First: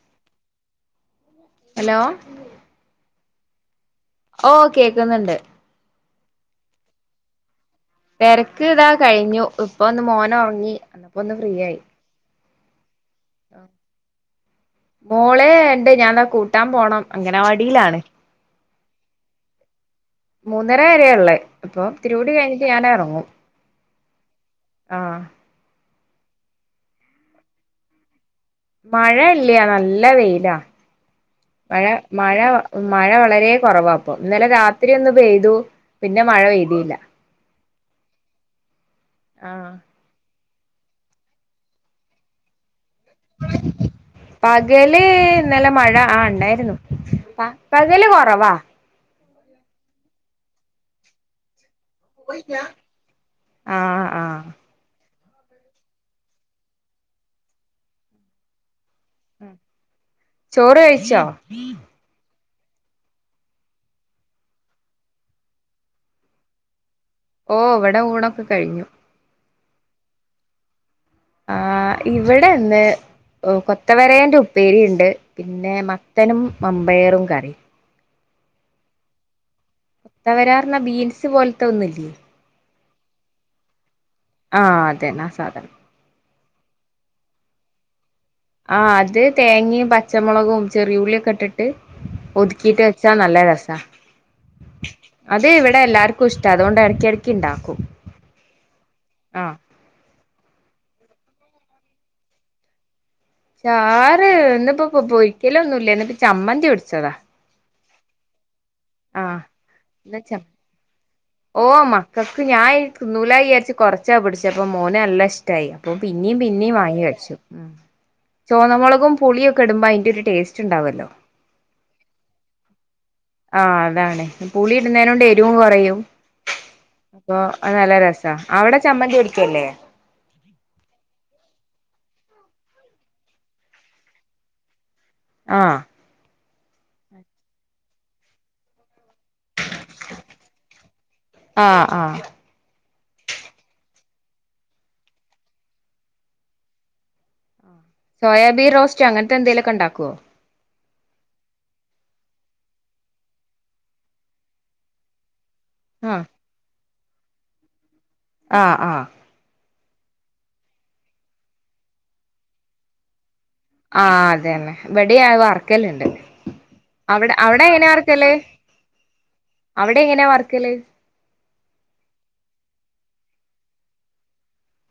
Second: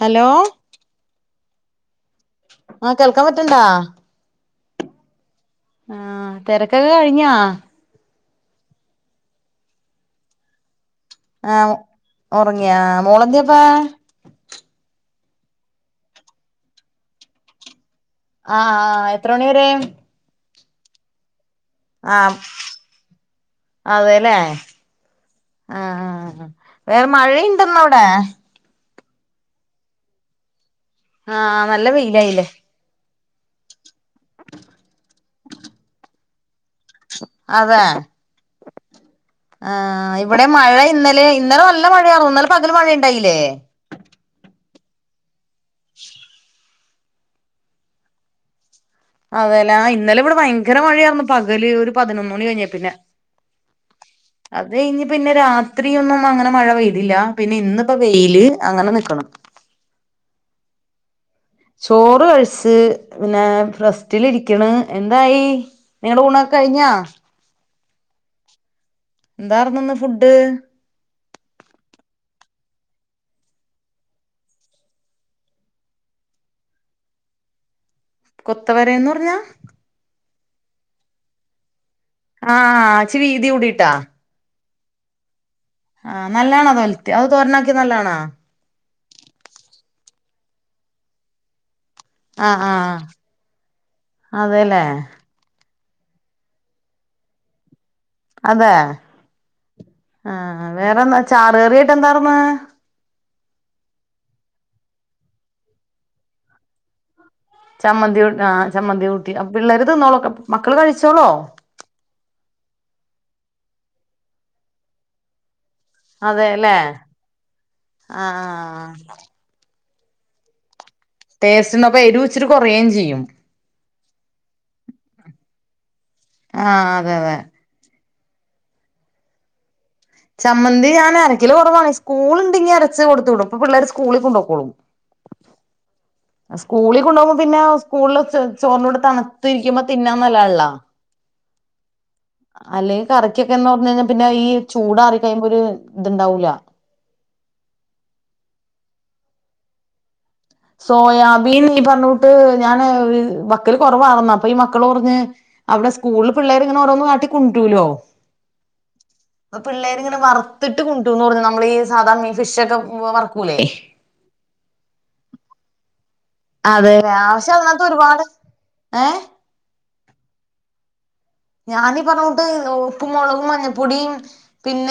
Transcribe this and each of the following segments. Hello hello ആ കേൾക്കാം പറ്റ്ണ്ടാ ഓ കേക്ക്ന്ന്ണ്ട് ആ തെരക്കൊക്ക കഴിഞ്ഞാ തെരക്ക് ഇതാ കഴിഞ്ഞു ഇപ്പൊ ഒന്ന് മോന ഒർങ്ങി ആ ഒറങ്ങിയാ മോളന്തേപ്പാ മോള് ഇണ്ട് ഞാൻ താ കൂട്ടാം പോണം അംഗനവാടിലാണ് ആ എത്ര മണി വരേം മൂന്നര വരെ ഉള്ളേ അപ്പൊ ഇത്തിരികൂടി ആഹ് കഴിഞ്ഞിട്ട് ഞാനെറങ്ങും ആഹ് ആ വേറെ മഴയിണ്ടന്നവിടെ മഴ ഇല്ല നല്ല വെയിലാ ആഹ് മഴ നല്ല മഴ വെയിലായില്ലേ മഴ വളരെ കുറവാപ്പൊ ഇന്നലെ രാത്രി ഒന്ന് പെയ്തു പിന്നെ മഴ പെയ് അതെ ആ ആഹ് ഇവിടെ മഴ ഇന്നലെ ഇന്ന് നല്ല മഴയാർന്ന് ഇന്നലെ പകൽ മഴയ ഉണ്ടായില്ലേ പകല് ഇന്നലെ മഴ ആ ഉണ്ടായിരുന്നു പകല് കുറവാ അതെല്ലേ ഇന്നലെ ഇവിടെ ഭയങ്കര മഴയായിരുന്നു പകല് ഒരു പതിനൊന്ന് മണി കഴിഞ്ഞേ പിന്നെ ആഹ് ആഹ് അത് അത് കഴിഞ്ഞ് പിന്നെ രാത്രിയൊന്നും അങ്ങനെ മഴ പെയ്തില്ല പിന്നെ ഇന്നിപ്പോ വെയില് അങ്ങനെ നിൽക്കണ് ചോറ് കഴിച്ചോ ചോറ് കഴിച്ച് പിന്നെ റസ്റ്റിലിരിക്കണ് എന്തായി നിങ്ങളടെ ഊണൊക്കെ കഴിഞ്ഞാ ഓഹ് ഇവിടെ ഊണൊക്കെ കഴിഞ്ഞു എന്താർന്നു ഇന്ന് ഫുഡ് ആ ഇവിടെ ഇന്ന് കൊത്തവരയന്റെ ഉപ്പേരിണ്ട് പിന്നെ മത്തനും മമ്പയറും കറി കൊത്തവരന്ന് പറഞ്ഞാ കൊത്തവരാന്നറഞ്ഞ ബീൻസ് പോലത്തെ ഒന്നുല്ലേ ആഹ് ഇച്ച് വീതി കൂടീട്ടാ ആ അതെന്നാ ആ സാധനം ആ നല്ലാണോ തോൽത്തി അത് തോരനാക്കി നല്ലതാണോ ആഹ് അത് തേങ്ങയും പച്ചമുളകും ചെറിയ ഉുള്ളിയൊക്കെ ഇട്ടിട്ട് ട്ട് ആഹ് ഒതുക്കിട്ട് ആഹ് വെച്ചാ നല്ല രസാ അതെല്ലേ അത് ഇവിടെ എല്ലാർക്കും ഇഷ്ടാ അതുകൊണ്ട് ഇടക്കി ഇടക്ക് ഇണ്ടാക്കും അതെ ആ ആ വേറെന്താ ചാർകറിയായിട്ട് എന്താർന്ന് ചാറ് ഇന്നിപ്പോ പോ പൊരിക്കല് ഒന്നുല്ല അപ്പ ചമ്മന്തി പൊടിച്ചതാ ചമ്മന്തി ആ ചമ്മന്തി ആ കൂട്ടി പിള്ളേര് തിന്നോളോ മക്കള് കഴിച്ചോളോ ഓഹ് മക്കൾക്ക് ഞാൻ തിന്നൂല വിചാരിച്ച് കൊറച്ചാ പിടിച്ചപ്പ മോനല്ല ഇഷ് ട്ടായി അപ്പൊ പിന്നേം പിന്നേം അതെല്ലേ വാങ്ങി കഴിച്ചു ആഹ് ചുവന്നമുളകും പുളീം കെടുമ്പോ അയിന്റൊരു ടേസ്റ്റ് ഇണ്ടാവോല്ലോ ടേസ്റ്റിന്നപ്പെ എരു ഇച്ചിരി കുറേം ചെയ്യും ആഹ് അതാണ് പുളി ഇടുന്നേ കൊണ്ട് എരിവും കുറയും ആഹ് അതെ അതെ അത് നല്ല രസാ അവിടെ ചമ്മന്തി പൊടിക്കല്ലേ ചമ്മന്തി ഞാനരക്കല് കുറവാണ് സ്കൂളണ്ടെങി അരച്ച് കൊടുത്തു വിടും അപ്പ പിള്ളേർ സ്കൂളി കൊണ്ടൊക്കോളും ആഹ് സ്കൂളി കൊണ്ടുപോമ്പ പിന്നെ സ്കൂളിൽ ചോറിൻ്റെ കൂടെ തണു തിരിക്കുമ്പോ തിന്നാൻ നല്ലതാള്ള ആഹ് ആഹ് അല്ലെങ്കി കറിക്കൊക്കെന്ന് പറഞ്ഞാ കഴിഞ്ഞാ പിന്നെ ഈ ചൂടാറി കഴിയുമ്പ ഒരു ഇത്ണ്ടാവൂല്ല സോയാബീൻ റോസ്റ്റ് അങ്ങനത്തെ എന്തേലുക്ക ഒണ്ടാക്കുവോ സോയാബീൻ ഈ പറഞ്ഞ കൂട്ട് ഞാൻ വെക്കല് കുറവാന്ന് അപ്പ ഈ മക്കള് പറഞ്ഞ് അവിടെ ആഹ് സ്കൂളിൽ പിള്ളേര് ഇങ്ങനെ ഓരോന്ന് കാട്ടിക്കൊണ്ടുരുല്ലോ ആഹ് ആഹ് പ്പ പിള്ളേരിങ്ങനെ വറുത്തിട്ട് കൊണ്ടുന്ന് പറഞ്ഞു നമ്മളീ ഈ സാധാ ഈ ഫിഷ് ഒക്കെ വറുക്കൂല്ലേ ആഹ് അതെന്നെ ഇവിടെയ വർക്കല് ഉണ്ട് അതെ അവിടെ പക്ഷെ അവിടെ അതിനകത്ത് എങ്ങനെയാ ഒരുപാട് വറ്ക്കല് ഏഹ് അവിടെ എങ്ങനെയാ വറ്ക്കല് ഞാനീ പറഞ്ഞ കൂട്ട് ഉപ്പും മുളകും മഞ്ഞപ്പൊടീം പിന്ന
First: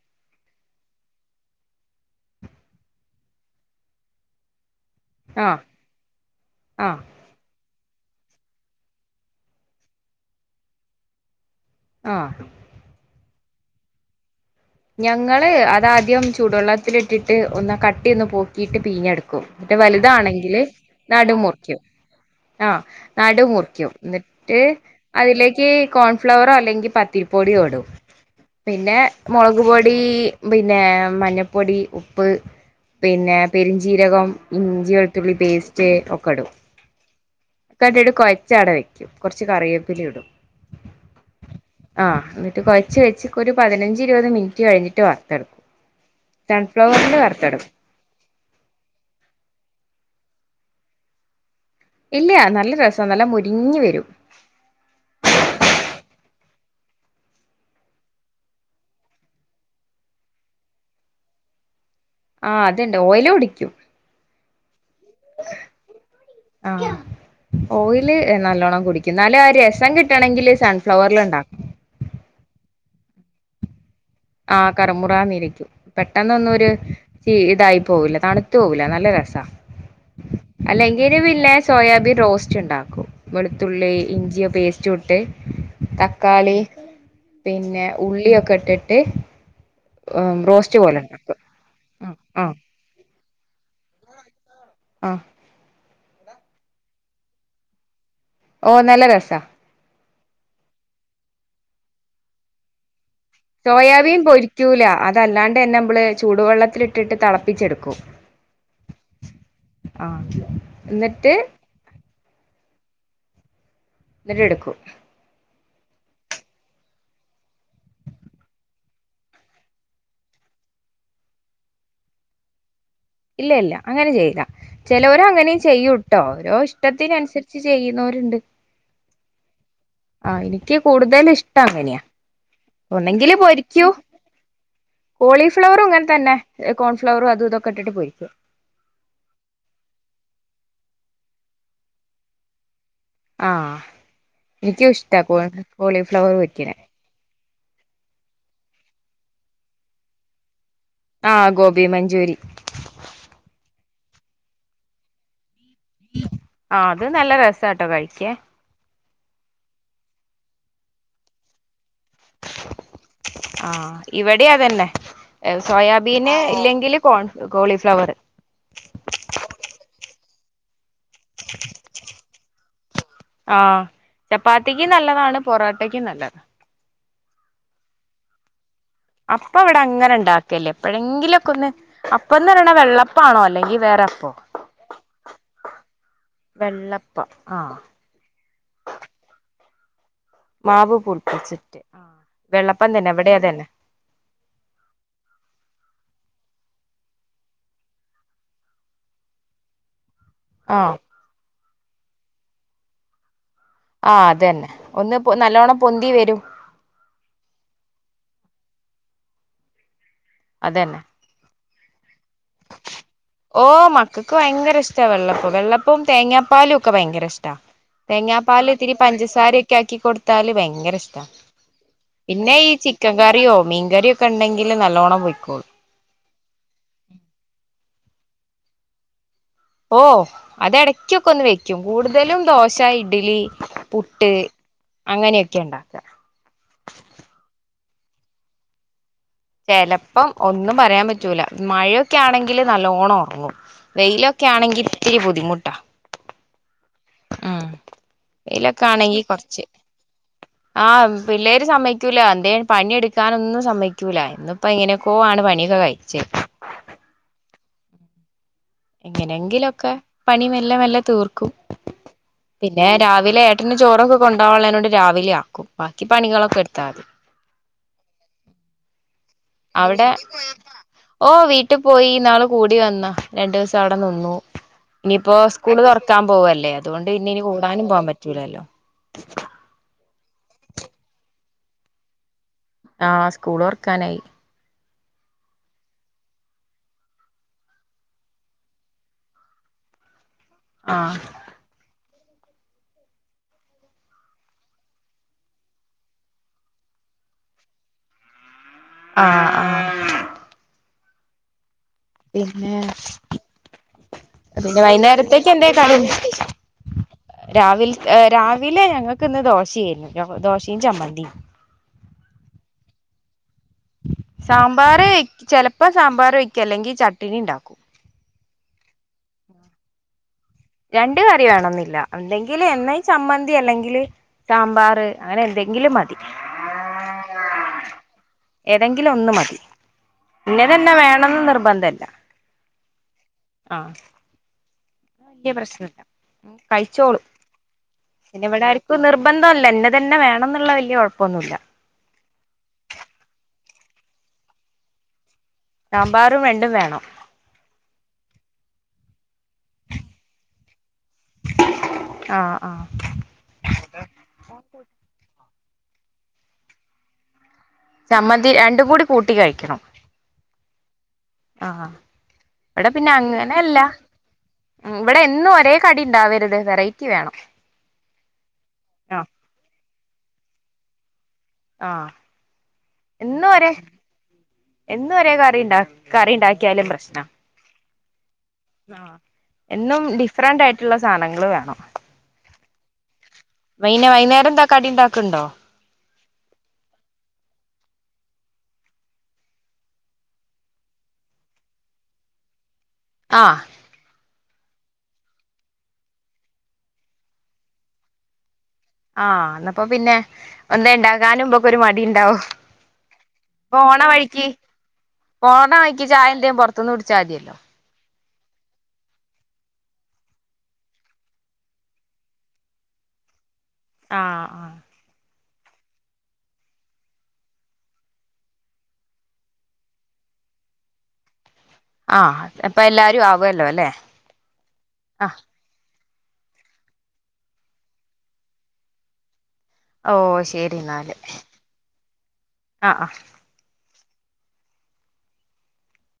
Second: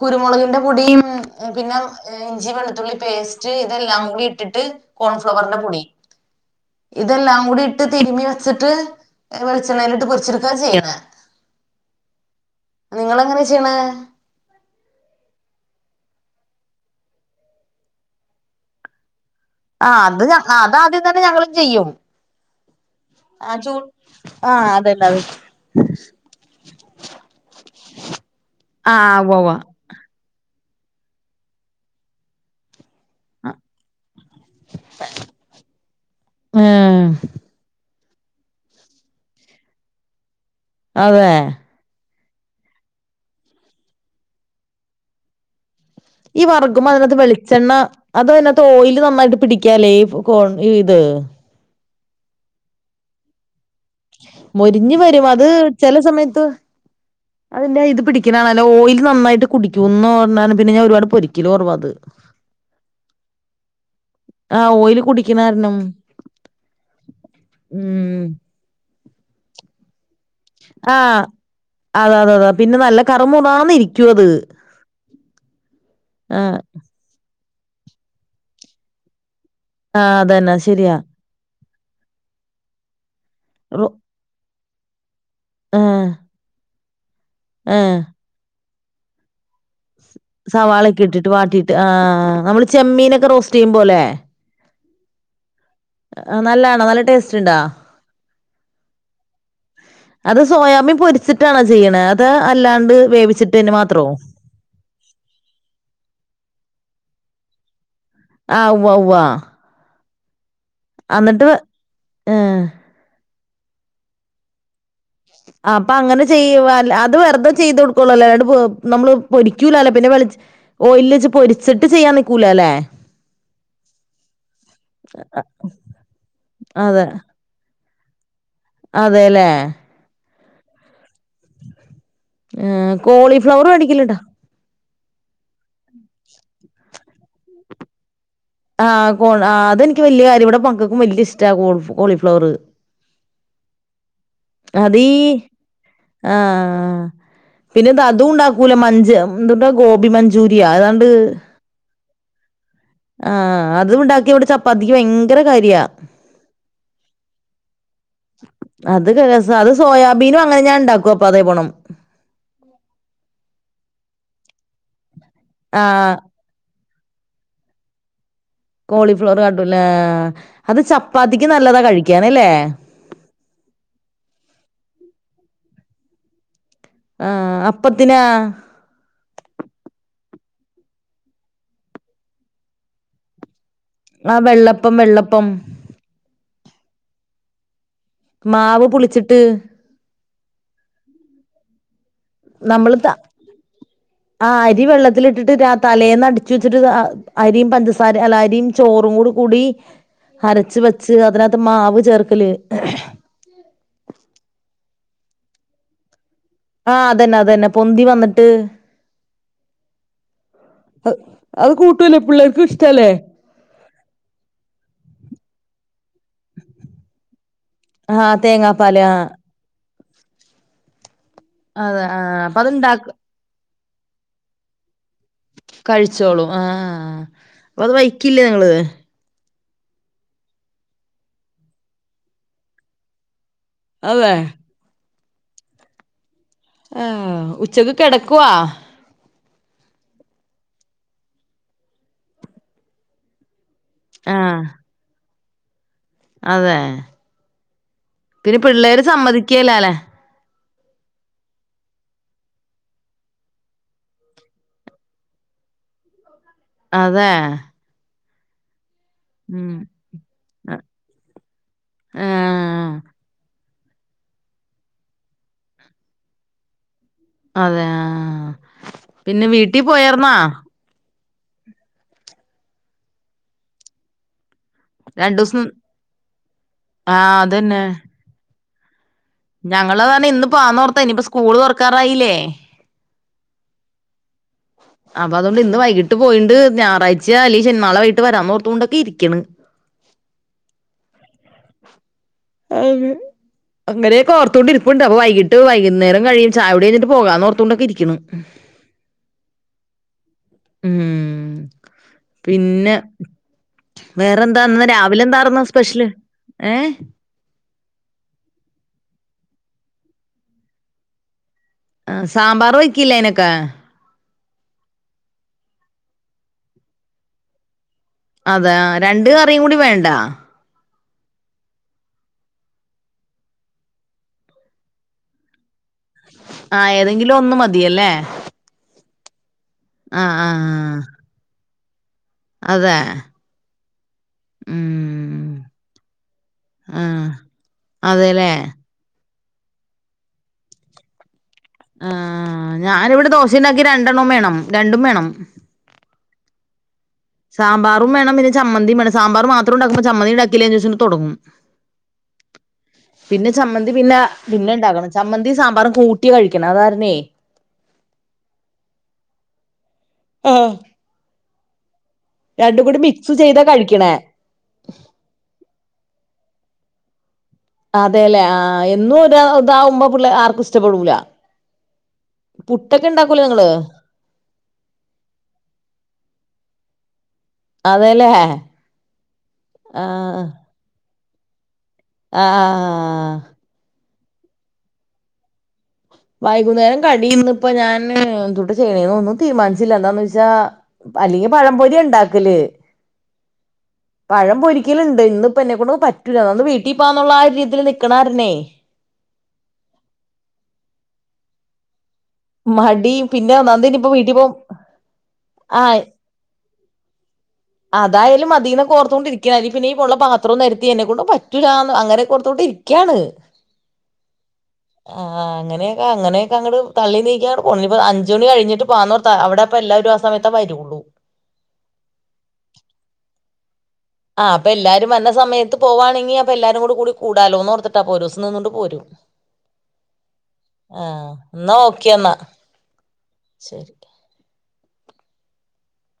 കുരുമൊളകിൻ്റെ പൊടീം പിന്ന ഇഞ്ചി വെളുത്തുള്ളി പേസ്റ്റ് ഇതെല്ലാം കൂടി ഇട്ടിട്ട് ആഹ് കോൺഫ്ലവറിന്റെ പൊടി ആഹ് ഇതെല്ലാം കൂടി ഇ ട്ട് തിരുമി വച്ചിട്ട് വെളിച്ചെണ്ണയിലിട്ട് പൊരിച്ചെടുക്കുകാ ചെയ്യണെ ആഹ് നിങ്ങളെങ്ങനെ ചെയ്യണെ ഞങ്ങള് അതാദ്യം ചൂടുവെള്ളത്തിലിട്ടിട്ട് ഒന്ന കട്ടിന്ന് പോക്കിട്ട് പീഞ്ഞെടുക്കും മറ്റേ ആഹ് അത് വലുതാണെങ്കില് അത് ആദ്യം തന്നെ നടു ഞങ്ങളും മുറിക്കും ചെയ്യും ആഹ് നടു ആ ചൂ മുറിക്കും എന്നിട്ട് ആഹ് അതന്നെ അത് അതിലേക്ക് കോൺഫ്ലവറോ അല്ലെങ്കിൽ പത്തിരി പൊടിയോടും പിന്നെ ആഹ് ഉവ്വ മൊളക് പൊടി പിന്നെ മഞ്ഞപ്പൊടി ഉപ്പ് പിന്നെ പെരുഞ്ചീരകം ഇഞ്ചി വെളുത്തുള്ളി പേസ്റ്റ് ഒക്കെ ഇടും ഉം കണ്ടട് കൊഴച്ചാട വെക്കും കൊറച്ച കറിയേപ്പില ഇടും അതെ ആഹ് എന്നിട്ട് കൊയച്ച് വെച്ചി ഒരു പതിനഞ്ച് ഇരുപത് മിനിറ്റ് കഴിഞ്ഞിട്ട് വറുത്തെടുക്കും ഈ വർകുമ്പ സൺഫ്ലവറിൽ അതിനകത്ത് വറുത്തെടുക്കും വെളിച്ചെണ്ണ അതോ അതിനത്ത് ഓയിയില് നന്നായിട്ട് പിടിക്കാലേ ഈ കോൺ ഇത് ഇല്ല നല്ല രസാ നല്ല മൊരിഞ്ഞ് വരും മൊരിഞ്ഞ് വരും അത് ചെല സമയത്ത് അതിന്റെ ഇത് പിടിക്കാണല്ല ഓയില് നന്നായിട്ട് കുടിക്കുംന്ന് അന്നാരം പിന്ന ഞാൻ ഒരുപാട് പൊരിക്കല് കൊറവാ അത് ആഹ് അത്ണ്ട് ഓയില് കുടിക്കും ആഹ് ഓയില് കുടിക്കണ കാരണം ആഹ് ഓയില് ഉം നല്ലോണ്ണം കുടിക്കും എന്നാലും ആ രസം കിട്ടണെങ്കില് സൺഫ്ലവറിൽ ആഹ് ണ്ടാക്കണം അതെ അതെ അത പിന്ന നല്ല കറുമുറാന്ന് ഇരിക്കു അത് ആഹ് കറുമുറാന്നിരിക്കും ആഹ് പെട്ടെന്നൊന്നുംരു ഇതായി പോകില്ല തണുത്ത് പോകില്ല നല്ല രസാ ആഹ് അതന്നെ ത് ശരിയാ ഇതിവില്ല സോയാബീൻ റോസ്റ്റ് ഉണ്ടാക്കും റോ വെളുത്തുള്ളി ഇഞ്ചിയ പേസ്റ്റ് ഇട്ട് ആഹ് തക്കാളി പിന്നെ ആഹ് ഉള്ളിയൊക്കെ ഇട്ടിട്ട് റോസ്റ്റ് പോലെ സവാളൊക്കെ ഇട്ടിട്ട് ഉണ്ടാക്കും വാട്ടിട്ട് ആഹ് നമ്മള് ചെമ്മീനൊക്കെ റോസ്റ്റ് ചെയ്യുമ്പോലെ ആഹ് നല്ലാണോ നല്ല ടേസ്റ്റ് ഒണ്ടാ ഓഹ് നല്ല രസ അത് സോയാബീൻ പൊരിച്ചിട്ടാണോ ചെയ്യണേ അത് അല്ലാണ്ട് വേവിച്ചിട്ട് തന്നെ മാത്രോ സോയാബീൻ പൊരിക്കൂല അതല്ലാണ്ട് തന്നെ നമ്മള് ചൂടുവെള്ളത്തിലിട്ടിട്ട് തെളപ്പിച്ചെടുക്കും ആഹ് ഉവ്വ ഉവ്വ ആഹ് എന്നിട്ട് അന്നിട്ട് ഏഹ് എന്നിട്ട് എടുക്കും അപ്പഅങ്ങനെ ചെയ്യും അത് വെർതെ ചെയ്തൊട്ക്കൊള്ളല്ലേ അല്ലണ്ട് നമ്മള് പൊരിക്കൂലാല്ലോ പിന്നെ വെളി ഓയിലേജ് പൊരിച്ചിട്ട് ചെയ്യാം നിക്കൂ ലാല്ലേ ഇല്ല ഇല്ല അങ്ങനെ ചെയ്യില്ല ചെലോരങ്ങനെയും ചെയ്യൂട്ടോ ഓരോ ഇഷ്ടത്തിനനുസര് സരിച്ച് ചെയ്യുന്നോരിണ്ട് അതെയല്ലേ ആഹ് എനിക്ക് കൂടുതൽ ഇഷ്ട്ടം അങ്ങനെയാ ഏഹ് ഒന്നെങ്കില് കോളിഫ്ലവറ് പൊരിക്കൂ മേടിക്കലുണ്ടോ കോളിഫ്ലവറും ഇങ്ങനെ തന്നെ കോൺഫ്ലവറും അതും ഇതുംയൊക്കെയിട്ടിട്ട് പൊരിക്കും ആഹ് കോൺ ആഹ് അതെനിക്ക് വല്യ കാര്യ ഇവിടെ മക്കക്കും വല്യ ഇഷ്ട്ടാ കോളിഫ്ലവറ് ആഹ് എനിക്കും അതീ ഇഷ്ട്ടമാ കോൺ കോളിഫ്ലവർ പൊര്ക്കിനെ ആഹ് പിന്നെ ഇത് അതൂം ഉണ്ടാക്കൂല മഞ്ച് എന്തട്ടാ ഗോബി മഞ്ചൂരിയ അതാ ആഹ് ഗോബി മഞ്ചൂരി ആഹ് അതും ഉണ്ടാക്കിയ ഇവിടെ ചപ്പാത്തിക്ക് ഭയങ്കര കാര്യവാ ആ അത് നല്ല രസാട്ടോ കഴിക്കാൻ അത് രസ അത് സോയാബീനും അങ്ങനെ ഞാൻ ഉണ്ടാക്കും അപ്പൊ അതേപോണം ആഹ് ഇവടേം അതന്നെ ആഹ് സോയാബീന് ഇല്ലെങ്കിലും - കോൺ കോളിഫ്ലവറ് കോളിഫ്ലവർ കാട്ടുംലേ അത് ചപ്പാത്തിക്ക് നല്ലതാ കഴിക്കാന് അല്ലേ ആഹ് ചപ്പാത്തിക്കും നല്ലതാണ് പൊറാട്ടക്കും നല്ലതാണ് ആഹ് അപ്പത്തിനാ അപ്പ ഇവടെ അങ്ങനെ ഇണ്ടാക്കേല്ല എപ്പോഴെങ്കിലൊക്കെ ഒന്ന് അപ്പയെന്ന് പറയ്ണ വെള്ളപ്പാണോ അല്ലെങ്കി- വേറെ അപ്പോ ആഹ് വെള്ളപ്പം വെള്ളപ്പം വെള്ളപ്പം ആഹ് മാവ് പുളിച്ചിട്ട്- മാവ് പുളിപ്പിച്ചിട്ട് ആഹ് വെള്ളപ്പം നമ്മള് ത തന്നെ ഇവിടെ അതന്നെ ആഹ് അരി വെള്ളത്തിലിട്ടിട്ട് രാ തലേന്ന് അടിച്ചു വെച്ചിട്ട്- അരിയും പഞ്ചസാര അല്ല അരിം ചോറുംകൂടി കൂടി- അരച്ച് ആഹ് വെച്ച് അതിനകത്ത് മാവ് ചേർക്കല് ആ അതന്നെ ഒന്ന് പൊ നല്ലോണം പൊന്തി വെരും ആഹ് അതന്നെ അതന്നെ പൊന്തി വന്നിട്ട്- അതന്നെ അത് കൂട്ടുവല്ലോ പിള്ളേർക്കും ഇഷ്ടവല്ലേ ഓഹ് മക്കക്ക് ഭയങ്കര ഇഷ്ട്ടവ വെള്ളപ്പം വെള്ളപ്പും തേങ്ങാപ്പാലും ഒക്കെ ഭയങ്കര ഇഷ്ട്ടവ ആ തേങ്ങാപ്പാലി ഇത്തിരി തേങ്ങാപ്പാല് ആ പഞ്ചസാരക്ക്‌യാക്കി കൊടുത്താല് ഭയങ്കര ഇഷ്ട്ടവാ അതെ ആ പിന്നെ അപ്പൊ ഈ അത്ണ്ടാക്ക ചിക്കൻ കറിയോ മീൻ കറി യൊക്കെണ്ടെങ്കില് നല്ലോണം പൊയ്ക്കോളും കഴിച്ചോളും ആഹ് അപ്പ അത് വയ്ക്കില്ലേ നിങ്ങള് ഓഹ് അത് എടക്ക്‌ ഒക്കെ ഒന്ന് വെയ്ക്കും കൂടുതലും ദോശ, ഇഡ്ലി, അതെ പുട്ട്- അങ്ങനെയൊക്കെ ഒണ്ടാക്കുവ ആഹ് ഉച്ചക്ക് കെടക്കുവാ ചെലപ്പം ഒന്നും പറയാൻ പറ്റൂല മഴയൊക്കെ ആണെങ്കില് നല്ലോണം ഒറങ്ങും വെയിലൊക്കെ ആഹ് ആണെങ്കി ഇത്തിരി ബുദ്ധിമുട്ടാ അതെ ഉം പിന്നെ വെയിലൊക്കെ പിള്ളേര് ആണെങ്കി കൊറച്ച് സമ്മതിക്കേല്ലാല്ലെ ആഹ് പിള്ളേര് സമ്മയ്ക്കൂല എന്തേം പണിയെടുക്കാനൊന്നും സമ്മയ്ക്കൂല ഇന്ന് ഇപ്പോ എങ്ങനെക്കോ ആണ് പണിയൊക്കെ കഴിച്ചൈ അതേ എങ്ങനെങ്കിലൊക്കെ പണി മെല്ലെ മെല്ലെ തീർക്കും പിന്നെ ആഹ് രാ രാവിലെ ഏട്ടന് ചോറൊക്കെ കൊണ്ടുവാനുള്ളേനോണ്ട് രാവിലെ ആക്കും ബാക്കി പണികളൊക്കെ എടുത്താമതി അതെ ആഹ് പിന്നെ വീട്ടി അവിടെ പോയാർന്നാ ഓഹ് വീട്ടി പോയി ഇന്നാള് കൂടിവന്ന രണ്ടൂസം അവടെ നിന്നു ഇനിയിപ്പോ രണ്ടൂസം സ്കൂള് തൊറക്കാൻ പോവല്ലേ ആഹ് അതുകൊണ്ടിന്നിനി കൂടാനും പോവാൻ പറ്റൂലല്ലോ ഞങ്ങള് അത്‌കാരണം ഇന്ന് പോവാൻന്നോർത്ത ഇനി ഇപ്പൊ സ്കൂള് തൊറക്കാറായില്ലേ ആഹ് സ്കൂള് തൊറക്കാനായി അപ്പൊ അതുകൊണ്ട് ഇന്ന് വൈകിട്ട് പോയിണ്ട് ഞായറാഴ്ച്ച അല്ലങ്കി ശെ നാളെ വൈകിട്ട് വരാന്നോർത്തുകൊണ്ടക്ക ഇരിക്കണ് [unintelligible] ആഹ് അ അങ്ങനെയൊക്ക ഓർത്തോണ്ട് ഇരിപ്പണ്ട് അപ്പൊ വൈകിട്ട് വൈകുന്നേരം കഴിയും ചായകുടി കഴിഞ്ഞട്ട് പോകാന്നോർത്തൂണ്ടക്ക ഇരിക്കണ് ആഹ് ആഹ് ഉം പിന്നെ പിന്ന വേറെന്താ പിന്നെ ഇന്ന് രാവിലെ വൈന്നേരത്തേക്ക് എന്താരിന്ന് സ്പെഷ്യല് ഏഹ് രാവിലത് ഏഹ് രാവിലെ ഞങ്ങ‌ക്കിന്ന് ദോശേരുന്നു ദോശയും ചമ്മന്തിയും അഹ് സാമ്പാറ് വെക്കില്ലെ അയ്നൊക്ക്‌ സാമ്പാറ് ചെലപ്പ സാമ്പാറ് വയ്ക്കും അല്ലെങ്കി ചട്ണി ഇണ്ടാക്കും അതെ അഹ് രണ്ട് കറിയും കൂടി വേണ്ട രണ്ടു കറി വേണംന്നില്ല എന്തെങ്കില് എന്ന ചമ്മന്തി അല്ലെങ്കില് സാമ്പാർ അങ്ങനെ എന്തെങ്കിലും മതി ആഹ് ഏതെങ്കിലും ഒന്ന് മതിയല്ലേ ഏതെങ്കിലും ഒന്ന് മതി ആ ആ ഇന്നെത് തന്നെ വേണംന്ന് നിർബന്ധില്ല അതേ ഉം വല്ല്യ പ്രശ്നില്ല ആ കഴിച്ചോളും പിന്നെ അതെല്ലേ ഇവിടടു ത്ത് നിർബന്ധം അല്ല എന്നെ തന്നെ വേണംന്നിള്ള വല്ല്യ കൊഴപ്പോന്നുല്ല ആഹ് ഞാനിവിടെ ദോശയിണ്ടാക്കി രണ്ടെണ്ണോം വേണം രണ്ടും വേണം സാമ്പാറും രണ്ടും വേണം സാമ്പാറും വേണം പിന്നെ ചമ്മന്തിയും വേണം സാമ്പാറ് മാത്രം ഉണ്ടാക്കുമ്പ ചമ്മന്തി ഇണ്ടാക്കില്ലേന്ന് ചോദിച്ചോണ്ട് തൊടങ്ങും ആഹ് ആഹ് പിന്നെ ചമ്മന്തി പിന്നെ പിന്നെ ഇണ്ടാക്കണം ചമ്മന്തീം സാമ്പാറും കൂട്ടി കഴിക്കണം അത്കാരണേ ചമ്മന്തി രണ്ടും കൂടി കൂട്ടി കഴിക്കണം ഉം ആഹ് ഇവിടെ കൂടി പിന്നെ മിക്സ് അങ്ങനെ ചെയ്താ അല്ല കഴിക്കണം ഉം ഇവിടെ എന്നും ഒരേ കടി ഇണ്ടാവരുത് വെറൈറ്റി വേണം അതേല്ലെ ആഹ് എന്നും ഇതാ ഇതാവുമ്പ പിള്ളേ ആർക്കും ഇഷ്ട്ടപെടൂല ആഹ് പുട്ടൊക്കെ ഇണ്ടാക്കൂല്ലേ എന്നും നിങ്ങള് ഒരേ എന്നും ഒരേ കറി ഇണ്ടാക്ക് കറി ഇണ്ടാക്കിയാലും പ്രശ്നാ അതെല്ലേ ആഹ് എന്നും ആ ഡിഫറന്റ് ആയിട്ടുള്ള സാധനങ്ങള് വേണം ആഹ് ആഹ് ആഹ് വൈന വൈകുന്നരം എന്താ കടി ഇണ്ടാക്കലിണ്ടോ വൈകുന്നേരം കടി ഇന്ന് ഇപ്പ ഞാൻ എന്തൂട്ടാ ചെയ്യണേന്ന് ഒന്നും തീരുമാനിച്ചില്ല എന്താന്ന് വെച്ചാ അല്ലെങ്കി പഴംപൊരിയാ ഇണ്ടാക്കല് ആഹ് ഉ പഴം പൊരിക്കലിണ്ട് ഇന്നിപ്പ എന്നെക്കൊണ്ടങ്ങും പറ്റൂല അതുകൊണ്ട് ഇന്ന് വീട്ടി പോകന്നുള്ള ആ ഒരു രീതീല് നിക്കണകാരണേ ആഹ് എന്നന്നപ്പോ പിന്നെ ഒന്ന് ഉണ്ടാകാനും മ്പൊക്കൊരു മടി ഉണ്ടാവും മടി പിന്നെ ഒന്നാമത് പോണ ഇനിയിപ്പോ വീട്ടിൽ വഴിക്ക് പോകും പോണ ആ വഴിക്ക് ചായ എന്തലും പുറത്ത് മത്തൊന്ന് വിടിച്ചാൽ മതിയല്ലോ അതായാലും മതീനെക്കോർത്തോണ്ടിരിക്ക പിന്നെ ഇനീപൊള്ള പാത്രം നിരത്തി എന്നെ കൊണ്ട് പറ്റൂല്ലാന്ന് അങ്ങനെക്കോർത്തോണ്ടിരി ക്യാണ് ആഹ് ആ ആഹ് അങ്ങനെക്കെ അങ്ങനെയൊക്കെ അങ്ങട് തള്ളി നീക്കിയാട് നിപ്പോ അഞ്ച് മണി കഴിഞ്ഞിട്ട് പാന്നോർ ത്ത അവിടെ അപ്പ എല്ലാരും ആ സമയേ വരുള്ളൂ ആഹ് അപ്പ എല്ലാരും ആവല്ലോ അല്ലെ? ആഹ് അപ്പ എല്ലാരും വര്ന്ന ആഹ് സമയത്ത് പോവാണെങ്കിൽ അപ്പൊ എല്ലാരും കോട് കൂടി കൂടാലോന്നോർത്തിട്ടാ അപ്പൊ ഒരൂസം നിന്നുകണ്ട് പോരും. ഓ ശരി എന്നാല് ആഹ് എന്നാ ഓക്കെ എന്നാ ആഹ് ആഹ് ശരി.